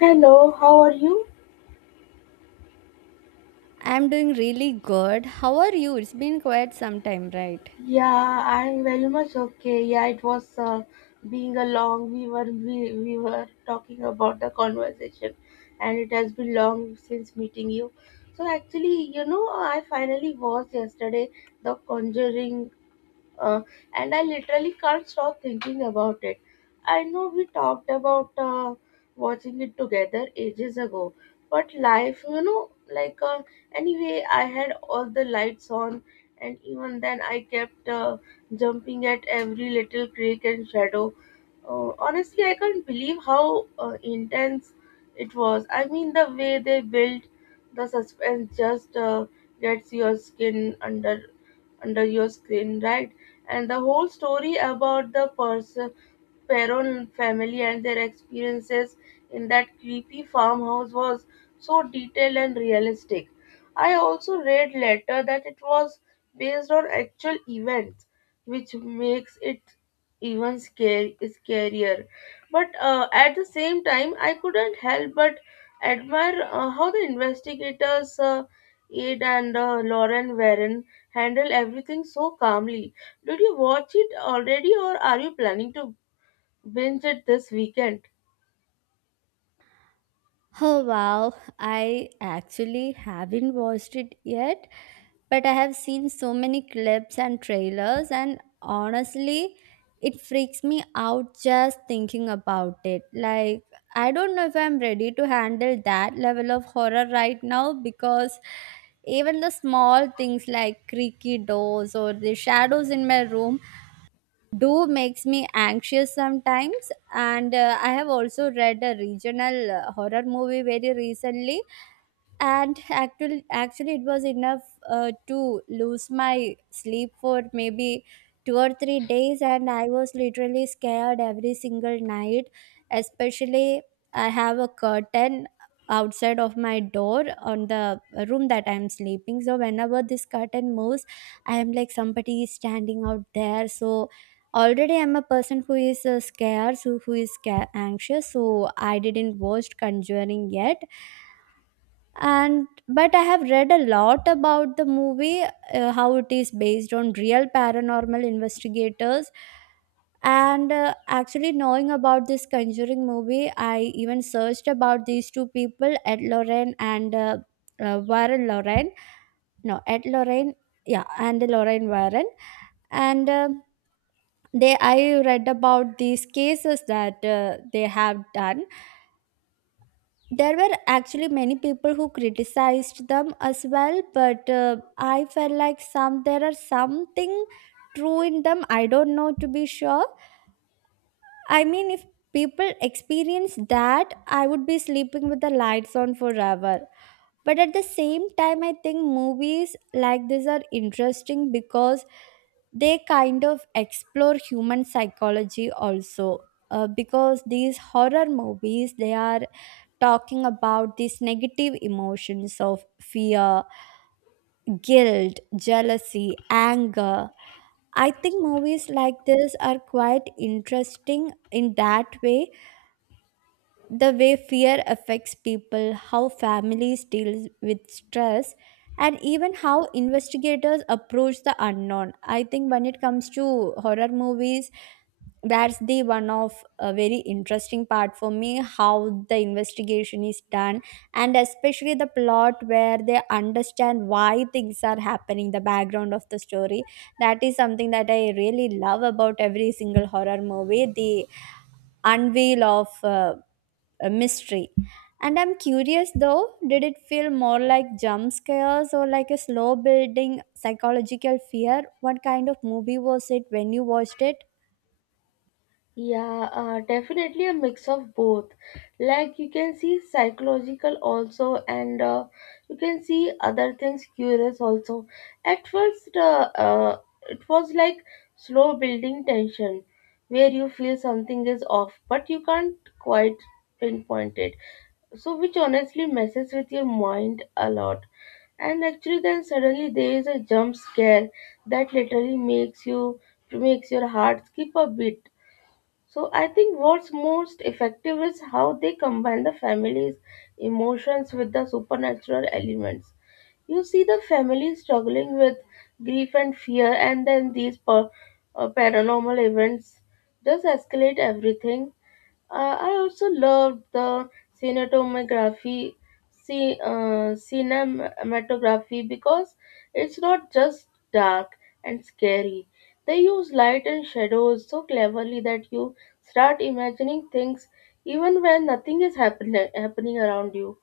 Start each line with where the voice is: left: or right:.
left: Hello, how are you?
right: I'm doing really good. How are you? It's been quite some time, right?
left: Yeah, I'm very much okay. Yeah, it was being a long. We were talking about the conversation, and it has been long since meeting you. So actually, you know, I finally watched yesterday the Conjuring uh, and I literally can't stop thinking about it. I know we talked about watching it together ages ago, but life, anyway, I had all the lights on, and even then, I kept jumping at every little creek and shadow. Honestly, I can't believe how intense it was. I mean, the way they built the suspense just gets your skin under your screen, right? And the whole story about the person Perron family and their experiences in that creepy farmhouse was so detailed and realistic. I also read later that it was based on actual events, which makes it even scarier. But at the same time, I couldn't help but admire how the investigators, Aid and Lauren Warren, handle everything so calmly. Did you watch it already, or are you planning to binge it this weekend?
right: Oh wow, I actually haven't watched it yet, but I have seen so many clips and trailers, and honestly, it freaks me out just thinking about it. Like, I don't know if I'm ready to handle that level of horror right now because even the small things like creaky doors or the shadows in my room do makes me anxious sometimes. And I have also read a regional horror movie very recently, and actually it was enough to lose my sleep for maybe 2 or 3 days. And I was literally scared every single night, especially I have a curtain outside of my door on the room that I'm sleeping, so whenever this curtain moves I am like somebody is standing out there. So already I'm a person who is scared, so who is anxious, so I didn't watch Conjuring yet. And but I have read a lot about the movie, how it is based on real paranormal investigators. And actually knowing about this Conjuring movie I even searched about these two people, Ed Lorraine and Warren Lorraine, no Ed Lorraine, yeah, and Lorraine Warren. And they I read about these cases that they have done. There were actually many people who criticized them as well, but I felt like some there are something true in them, I don't know to be sure. I mean, if people experience that I would be sleeping with the lights on forever. But at the same time I think movies like this are interesting because they kind of explore human psychology also, because these horror movies they are talking about these negative emotions of fear, guilt, jealousy, anger. I think movies like this are quite interesting in that way, the way fear affects people, how families deal with stress, and even how investigators approach the unknown. I think when it comes to horror movies, that's the one of a very interesting part for me, how the investigation is done, and especially the plot where they understand why things are happening, the background of the story. That is something that I really love about every single horror movie, the unveil of a mystery. And I'm curious though, did it feel more like jump scares or like a slow building psychological fear? What kind of movie was it when you watched it?
left: Yeah, definitely a mix of both. Like, you can see psychological also, and you can see other things curious also. At first, it was like slow building tension, where you feel something is off, but you can't quite pinpoint it. So, which honestly messes with your mind a lot. And actually then suddenly there is a jump scare that literally makes you makes your heart skip a beat. So I think what's most effective is how they combine the family's emotions with the supernatural elements. You see the family struggling with grief and fear, and then these paranormal events just escalate everything. I also loved the cinematography. Cinematography because it's not just dark and scary. They use light and shadows so cleverly that you start imagining things even when nothing is happening around you.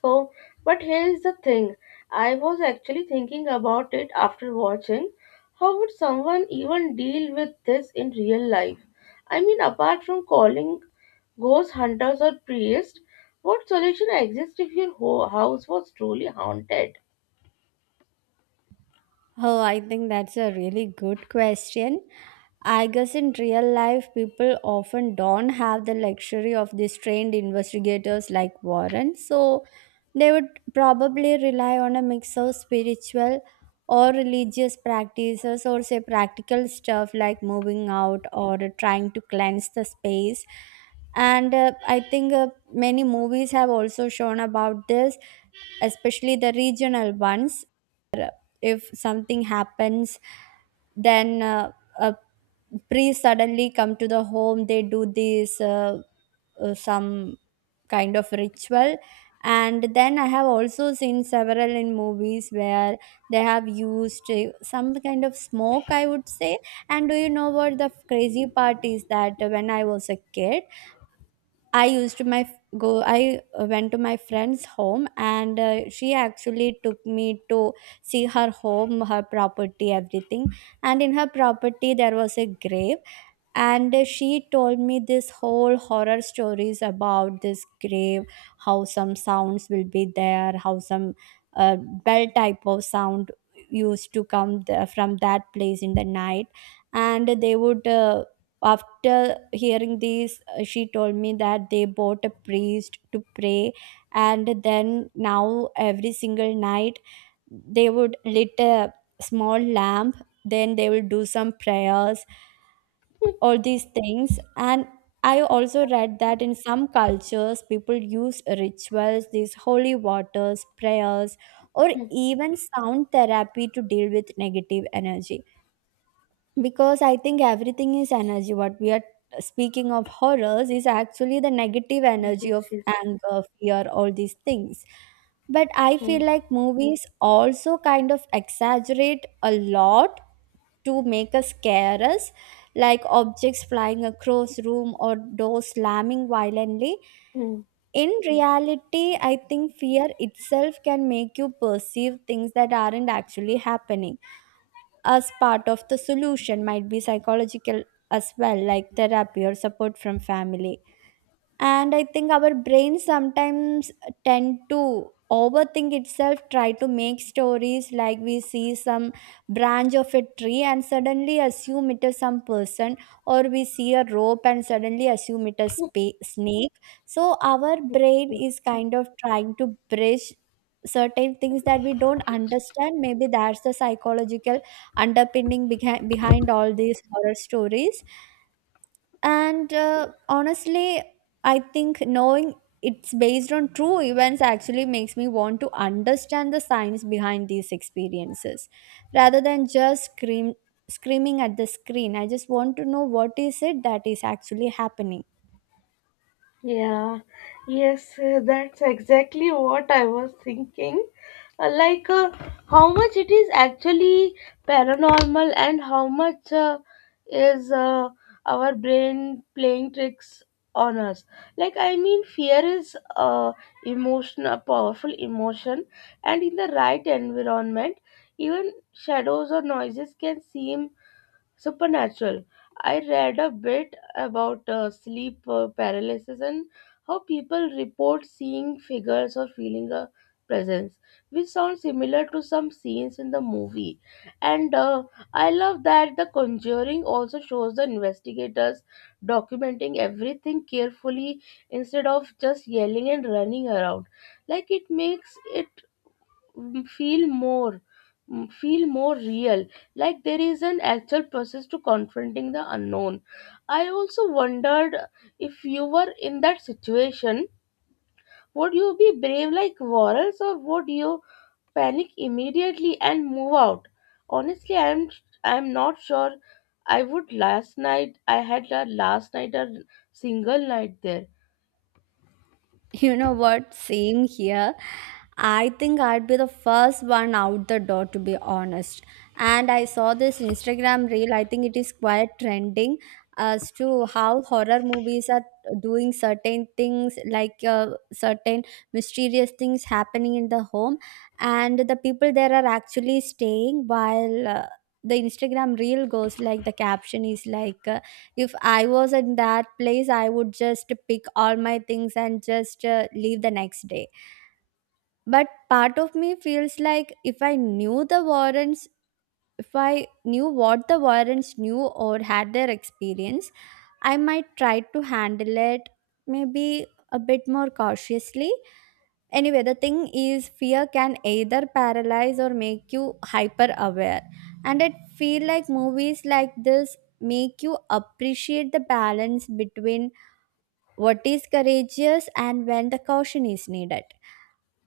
left: So, but here is the thing. I was actually thinking about it after watching. How would someone even deal with this in real life? I mean, apart from calling ghost hunters or priests, what solution exists if your whole house was truly haunted?
right: Oh, I think that's a really good question. I guess in real life, people often don't have the luxury of these trained investigators like Warren, so they would probably rely on a mix of spiritual or religious practices, or say practical stuff like moving out or trying to cleanse the space. And I think many movies have also shown about this, especially the regional ones. If something happens, then a priest suddenly come to the home, they do this some kind of ritual. And then I have also seen several in movies where they have used some kind of smoke, I would say. And do you know what the crazy part is, that when I was a kid I used to my go. I went to my friend's home, and she actually took me to see her home, her property, everything. And in her property, there was a grave, and she told me this whole horror stories about this grave, how some sounds will be there, how some uh, bell type of sound used to come from that place in the night. And they would after hearing these she told me that they bought a priest to pray. And then now every single night they would lit a small lamp, then they will do some prayers, all these things. And I also read that in some cultures people use rituals, these holy waters, prayers, or even sound therapy to deal with negative energy, because I think everything is energy. What we are speaking of horrors is actually the negative energy
left: Yes,
right: of
left: yes.
right: anger, fear, all these things. But I
left: Hmm.
right: feel like movies also kind of exaggerate a lot to make us careless, like objects flying across room or doors slamming violently.
left: Hmm.
right: In reality, I think fear itself can make you perceive things that aren't actually happening, as part of the solution might be psychological as well, like therapy or support from family. And I think our brain sometimes tend to overthink itself, try to make stories, like we see some branch of a tree and suddenly assume it is some person, or we see a rope and suddenly assume it is snake. So our brain is kind of trying to bridge certain things that we don't understand. Maybe that's the psychological underpinning behind all these horror stories. And honestly, I think knowing it's based on true events actually makes me want to understand the science behind these experiences rather than just screaming at the screen. I just want to know what is it that is actually happening.
left: Yeah, yes, that's exactly what I was thinking. Like, how much it is actually paranormal and how much is our brain playing tricks on us. Like, I mean, fear is emotion, a powerful emotion, and in the right environment, even shadows or noises can seem supernatural. I read a bit about sleep paralysis and how people report seeing figures or feeling a presence, which sounds similar to some scenes in the movie. And I love that The Conjuring also shows the investigators documenting everything carefully instead of just yelling and running around. Like, it makes it mm, feel more feel more real, like there is an actual process to confronting the unknown. I also wondered, if you were in that situation, would you be brave like Warrels, or would you panic immediately and move out? Honestly, I'm not sure I would. Last night I had a last night a single night there.
right: You know what? Same here. I think I'd be the first one out the door, to be honest. And I saw this Instagram reel, I think it is quite trending, as to how horror movies are doing certain things, like certain mysterious things happening in the home and the people there are actually staying, while the Instagram reel goes, like the caption is like, if I was in that place, I would just pick all my things and just leave the next day. But part of me feels like if I knew the Warrens, if I knew what the Warrens knew or had their experience, I might try to handle it maybe a bit more cautiously. Anyway, the thing is, fear can either paralyze or make you hyper aware. And I feel like movies like this make you appreciate the balance between what is courageous and when the caution is needed.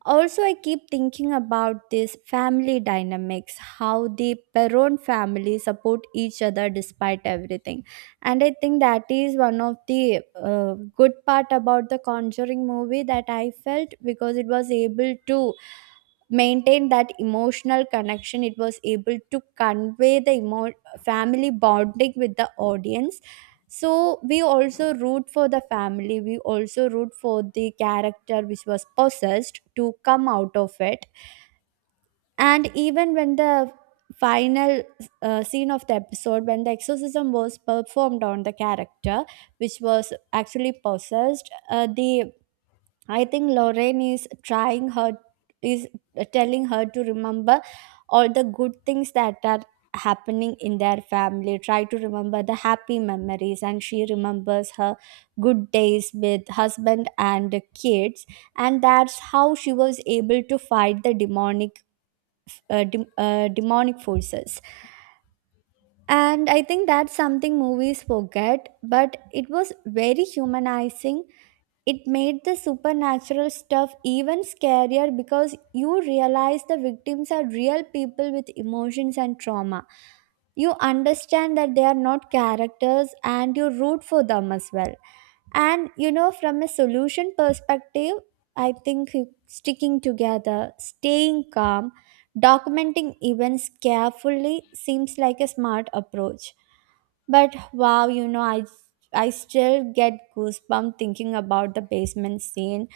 right: Also, I keep thinking about this family dynamics, how the Peron family support each other despite everything. And I think that is one of the good part about the Conjuring movie that I felt, because it was able to maintain that emotional connection, it was able to convey the family bonding with the audience. So we also root for the family, we also root for the character which was possessed to come out of it. And even when the final scene of the episode, when the exorcism was performed on the character which was actually possessed, the I think Lorraine is trying her is telling her to remember all the good things that are happening in their family. Try to remember the happy memories, and she remembers her good days with husband and kids, and that's how she was able to fight the demonic demonic forces. And I think that's something movies forget, but it was very humanizing, it made the supernatural stuff even scarier because you realize the victims are real people with emotions and trauma. You understand that they are not characters and you root for them as well. And you know, from a solution perspective, I think sticking together, staying calm, documenting events carefully seems like a smart approach. But wow, you know, I still get goosebumps thinking about the basement scene.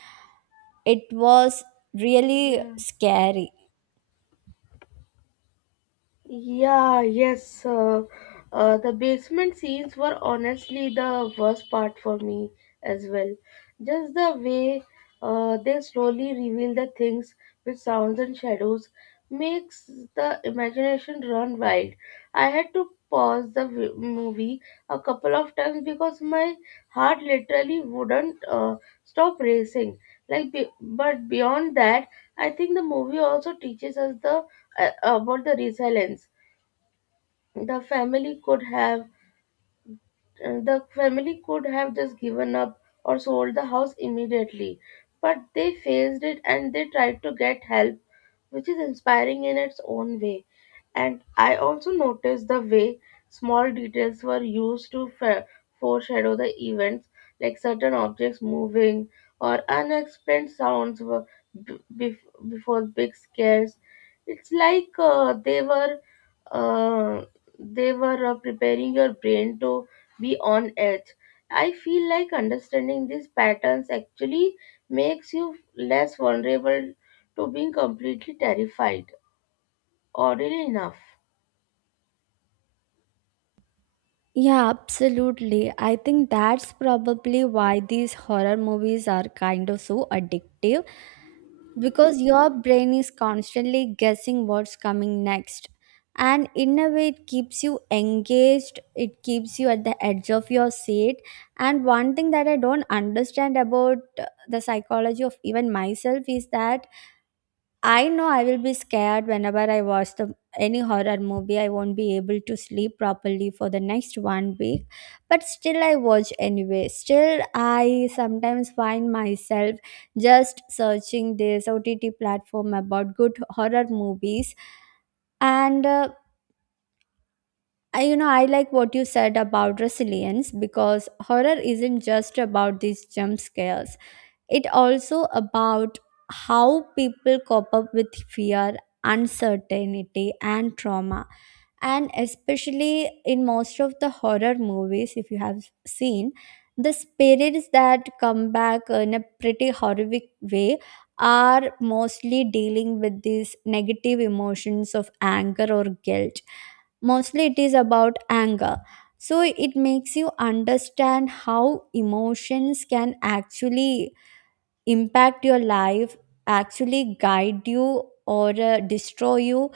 right: It was really
left: Yeah.
right: scary.
left: Yeah, yes. The basement scenes were honestly the worst part for me as well. Just the way they slowly reveal the things with sounds and shadows makes the imagination run wild. I had to pause the movie a couple of times because my heart literally wouldn't stop racing. But beyond that, I think the movie also teaches us the about the resilience the family could have the family could have. Just given up or sold the house immediately, but they faced it and they tried to get help, which is inspiring in its own way. And I also noticed the way small details were used to foreshadow the events, like certain objects moving or unexplained sounds were before big scares. It's like uh, they were preparing your brain to be on edge. I feel like understanding these patterns actually makes you less vulnerable to being completely terrified. Oddly enough,
right: Yeah, absolutely. I think that's probably why these horror movies are kind of so addictive, because your brain is constantly guessing what's coming next, and in a way it keeps you engaged, it keeps you at the edge of your seat. And one thing that I don't understand about the psychology of even myself is that I know I will be scared whenever I watch the any horror movie. I won't be able to sleep properly for the next one week, but still I watch anyway. Still, I sometimes find myself just searching this OTT platform about good horror movies, and you know I like what you said about resilience, because horror isn't just about these jump scares. It also about how people cope up with fear, uncertainty and trauma. And especially in most of the horror movies if you have seen, the spirits that come back in a pretty horrific way are mostly dealing with these negative emotions of anger or guilt. Mostly it is about anger. So it makes you understand how emotions can actually impact your life, actually guide you or destroy you.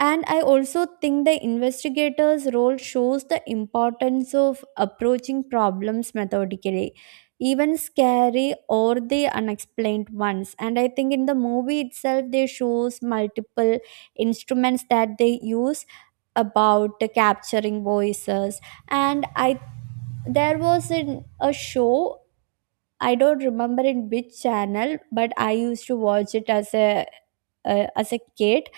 right: And I also think the investigator's role shows the importance of approaching problems methodically, even scary or the unexplained ones. And I think in the movie itself they shows multiple instruments that they use about capturing voices. And I there was an, a show, I don't remember in which channel, but I used to watch it as a kid.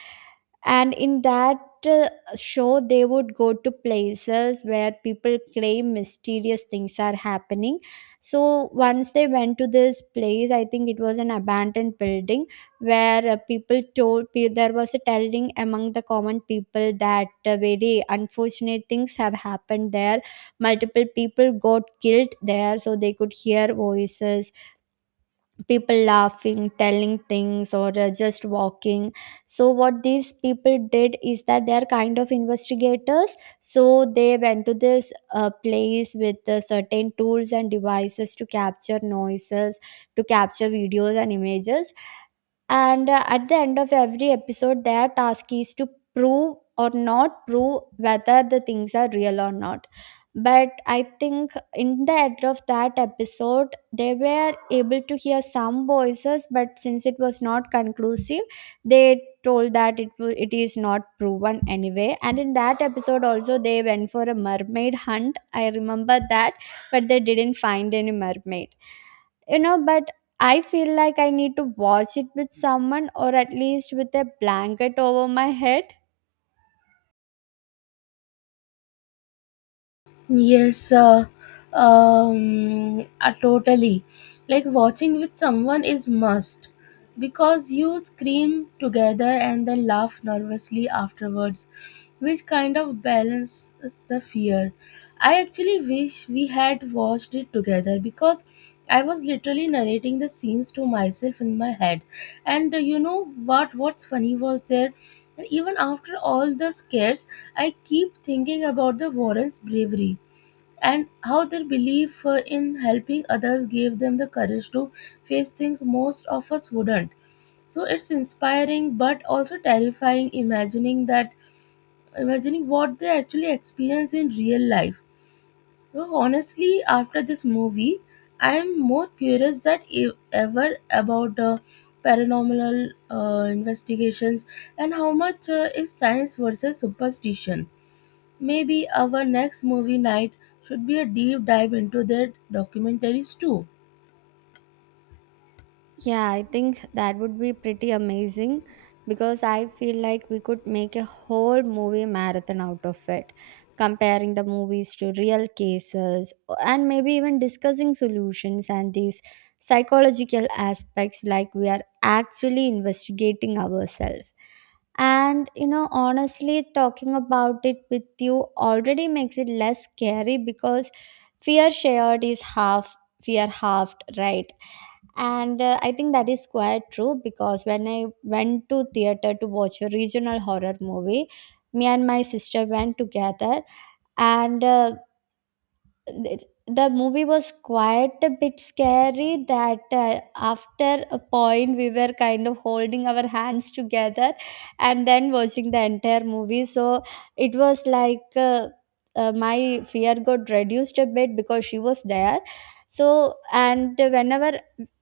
right: And in that uh, show, they would go to places where people claim mysterious things are happening. So once they went to this place, I think it was an abandoned building where people there was a telling among the common people that very unfortunate things have happened there, multiple people got killed there. So they could hear voices, people laughing, telling things, or just walking. So what these people did is that they are kind of investigators, so they went to this place with certain tools and devices to capture noises, to capture videos and images. And at the end of every episode their task is to prove or not prove whether the things are real or not. But I think in the end of that episode they were able to hear some voices, but since it was not conclusive they told that it is not proven anyway. And in that episode also they went for a mermaid hunt, I remember that, but they didn't find any mermaid, but I feel like I need to watch it with someone or at least with a blanket over my head.
left: yes, totally. Like, watching with someone is must because you scream together and then laugh nervously afterwards, which kind of balances the fear. I actually wish we had watched it together because I was literally narrating the scenes to myself in my head. And you know what? What's funny was there. And even after all the scares, I keep thinking about the Warren's bravery and how their belief in helping others gave them the courage to face things most of us wouldn't. So it's inspiring but also terrifying, imagining what they actually experience in real life. So honestly, after this movie, I am more curious than ever about paranormal investigations and how much is science versus superstition. Maybe our next movie night should be a deep dive into their documentaries too.
right: Yeah, I think that would be pretty amazing because I feel like we could make a whole movie marathon out of it, comparing the movies to real cases and maybe even discussing solutions and these psychological aspects, like we are actually investigating ourselves. And you know, honestly, talking about it with you already makes it less scary because fear shared is half, fear halved, right? And I think that is quite true because when I went to theater to watch a regional horror movie, me and my sister went together. And th- the movie was quite a bit scary that after a point we were kind of holding our hands together and then watching the entire movie. So it was like my fear got reduced a bit because she was there. So, and whenever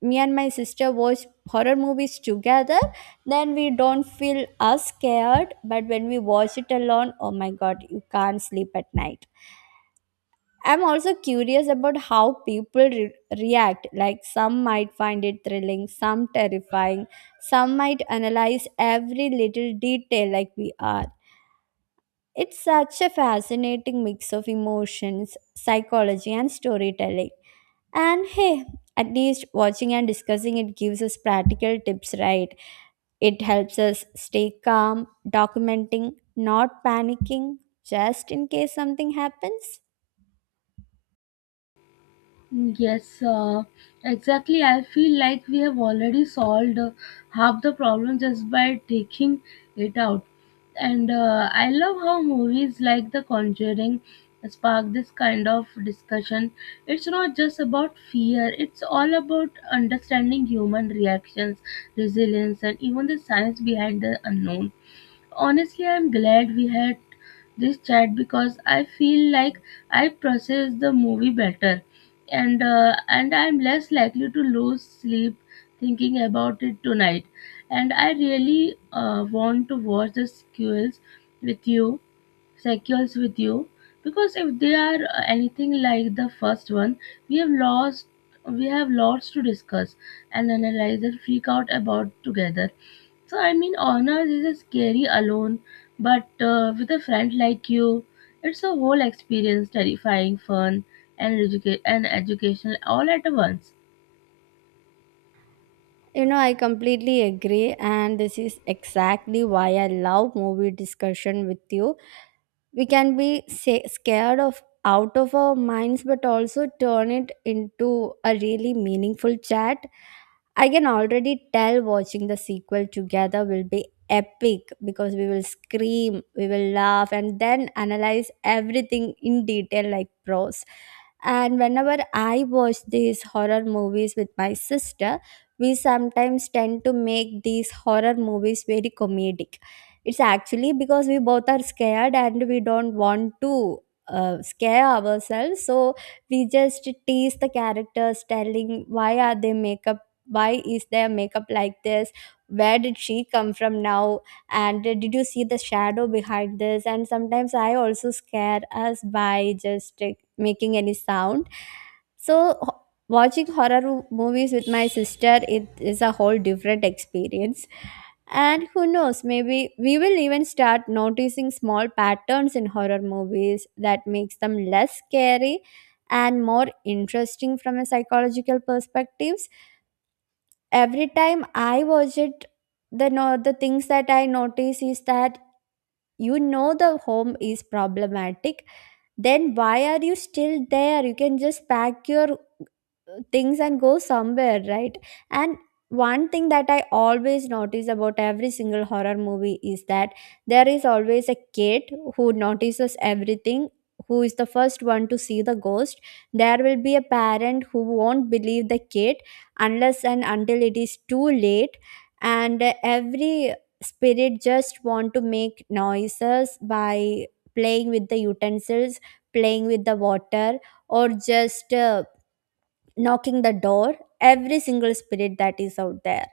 right: me and my sister watch horror movies together, then we don't feel as scared. But when we watch it alone, oh my god, you can't sleep at night. I'm also curious about how react. Like, some might find it thrilling, some terrifying, some might analyze every little detail like we are. It's such a fascinating mix of emotions, psychology, and storytelling. And hey, at least watching and discussing it gives us practical tips, right? It helps us stay calm, documenting, not panicking, just in case something happens.
left: Yes, exactly. I feel like we have already solved half the problem just by taking it out. And I love how movies like The Conjuring spark this kind of discussion. It's not just about fear, it's all about understanding human reactions, resilience, and even the science behind the unknown. Honestly, I'm glad we had this chat because I feel like I process the movie better, and I'm less likely to lose sleep thinking about it tonight. And I really want to watch the sequels with you, cycles with you, because if they are anything like the first one, we have lost we have lots to discuss and analyze and freak out about together. So, I mean, honors is a scary alone, but with a friend like you, it's a whole experience: terrifying, fun, and educational all at once.
right: You know, I completely agree, and this is exactly why I love movie discussion with you. We can be scared of out of our minds, but also turn it into a really meaningful chat. I can already tell watching the sequel together will be epic because we will scream, we will laugh, and then analyze everything in detail like pros. And whenever I watch these horror movies with my sister, we sometimes tend to make these horror movies very comedic. It's actually because we both are scared and we don't want to scare ourselves. So we just tease the characters, telling why are they makeup, why is their makeup like this, where did she come from now, and did you see the shadow behind this? And sometimes I also scare us by just making any sound. So watching horror movies with my sister, it is a whole different experience. And who knows, maybe we will even start noticing small patterns in horror movies that makes them less scary and more interesting from a psychological perspectives. Every time I watch it, the no, the things that I notice is that, you know, the home is problematic, then why are you still there? You can just pack your things and go somewhere, right? And one thing that I always notice about every single horror movie is that there is always a kid who notices everything, who is the first one to see the ghost. There will be a parent who won't believe the kid unless and until it is too late. And every spirit just want to make noises by playing with the utensils, playing with the water, or just knocking the door, every single spirit that is out there.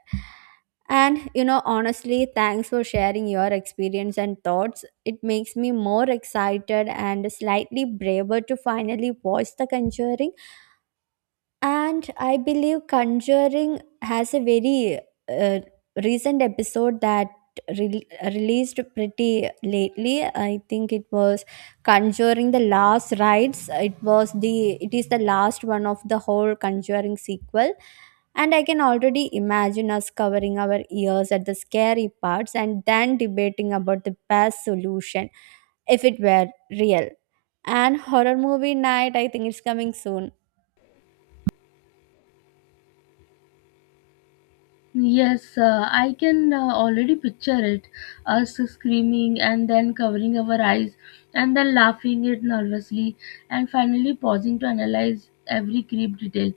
right: And you know, honestly, thanks for sharing your experience and thoughts. It makes me more excited and slightly braver to finally watch The Conjuring. And I believe Conjuring has a very uh, recent episode that released pretty lately. I think it was Conjuring the Last Rites. It is the last one of the whole Conjuring sequel. And I can already imagine us covering our ears at the scary parts and then debating about the best solution if it were real. And horror movie night, I think it's coming soon.
left: Yes, I can already picture it: us screaming and then covering our eyes and then laughing it nervously and finally pausing to analyze every creep detail.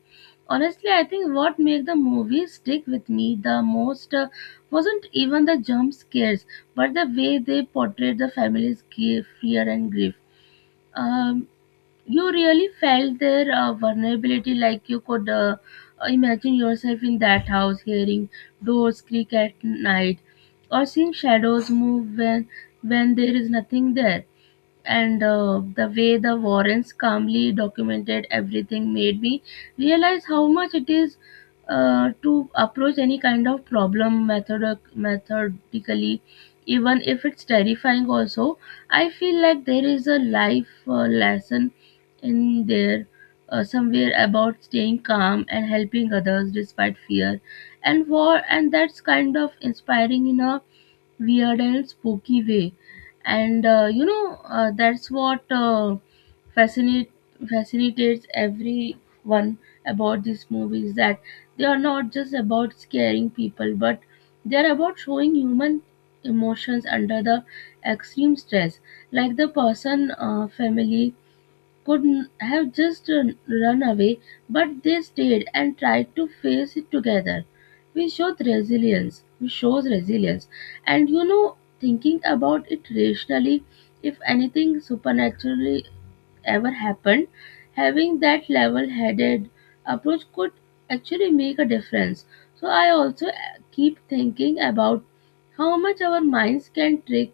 left: Honestly, I think what made the movie stick with me the most wasn't even the jump scares, but the way they portrayed the family's care, fear, and grief. Um, you really felt their vulnerability, like you could imagine yourself in that house hearing doors creak at night or seeing shadows move when there is nothing there. And the way the Warrens calmly documented everything made me realize how much it is to approach any kind of problem methodically, even if it's terrifying also. I feel like there is a life lesson in there somewhere about staying calm and helping others despite fear and war, and that's kind of inspiring in a weird and spooky way. And that's what fascinate fascinates everyone about these movies, that they are not just about scaring people, but they're about showing human emotions under the extreme stress. Like the person family could have just run away, but they stayed and tried to face it together. We showed resilience. We shows resilience. And you know, thinking about it rationally, if anything supernaturally ever happened, having that level headed approach could actually make a difference. So, I also keep thinking about how much our minds can trick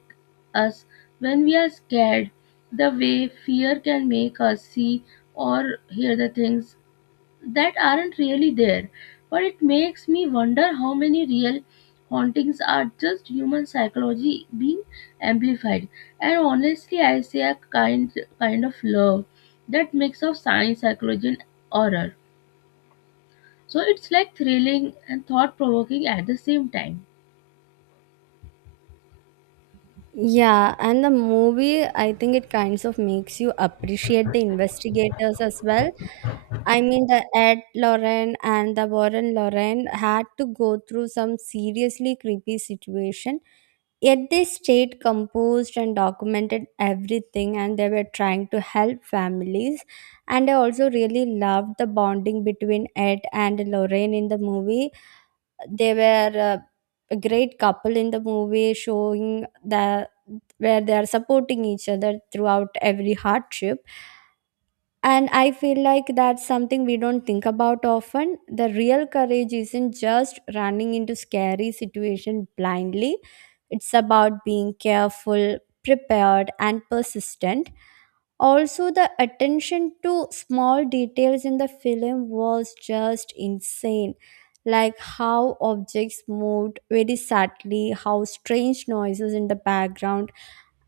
left: us when we are scared, the way fear can make us see or hear the things that aren't really there. But it makes me wonder how many real hauntings are just human psychology being amplified. And honestly, I say a kind of love that mix of science, psychology, and horror. So it's like thrilling and thought provoking at the same time.
right: Yeah, and the movie, I think it kinds of makes you appreciate the investigators as well. I mean, the Ed Lauren and the Warren Lauren had to go through some seriously creepy situation, yet they stayed composed and documented everything, and they were trying to help families. And I also really loved the bonding between Ed and Lorraine in the movie. They were a great couple in the movie, showing the where they are supporting each other throughout every hardship. And I feel like that's something we don't think about often. The real courage isn't just running into scary situation blindly. It's about being careful, prepared, and persistent. Also, the attention to small details in the film was just insane, like how objects moved very subtly, how strange noises in the background.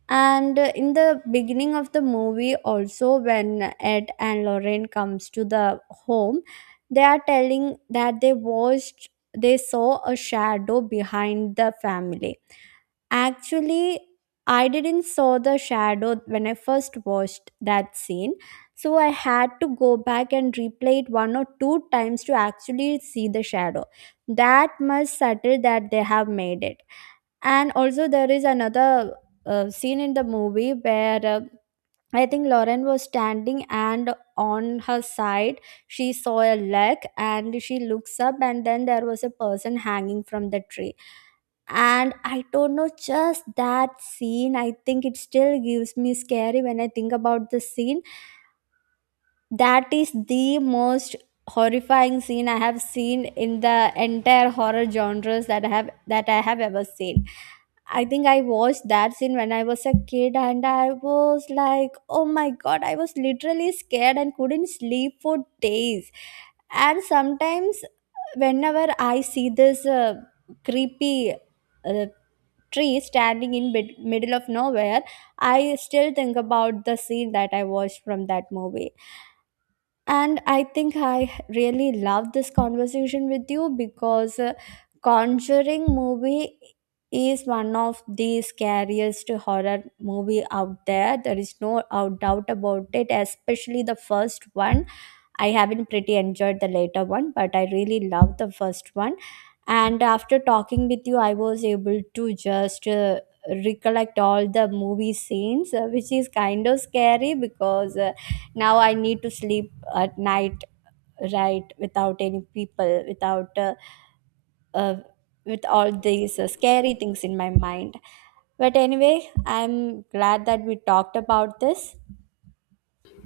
right: And in the beginning of the movie also, when Ed and Lorraine comes to the home, they are telling that they saw a shadow behind the family. Actually, I didn't saw the shadow when I first watched that scene, so I had to go back and replay it one or two times to actually see the shadow, that much subtle that they have made it. And also, there is another scene in the movie where I think Lauren was standing, and on her side she saw a leg and she looks up, and then there was a person hanging from the tree. And I don't know, just that scene, I think it still gives me scary when I think about the scene. That is the most horrifying scene I have seen in the entire horror genres that I have ever seen. I think I watched that scene when I was a kid and I was like, oh my god, I was literally scared and couldn't sleep for days. And sometimes, whenever I see this creepy uh, tree standing in middle of nowhere, I still think about the scene that I watched from that movie. And I think I really love this conversation with you because Conjuring movie is one of the scariest horror movie out there. There is no doubt about it, especially the first one. I haven't pretty enjoyed the later one, but I really love the first one. And after talking with you, I was able to just recollect all the movie scenes, which is kind of scary because now I need to sleep at night, right, without any people, without uh, with all these scary things in my mind. But anyway, I'm glad that we talked about this.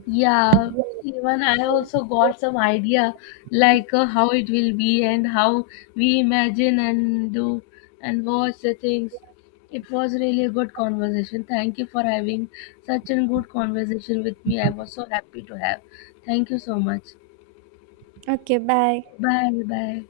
left: Yeah, even I also got some idea, like how it will be and how we imagine and do and watch the things. It was really a good conversation. Thank you for having such a good conversation with me. I was so happy to have. Thank you so much.
right: Okay, bye.
left: Bye bye.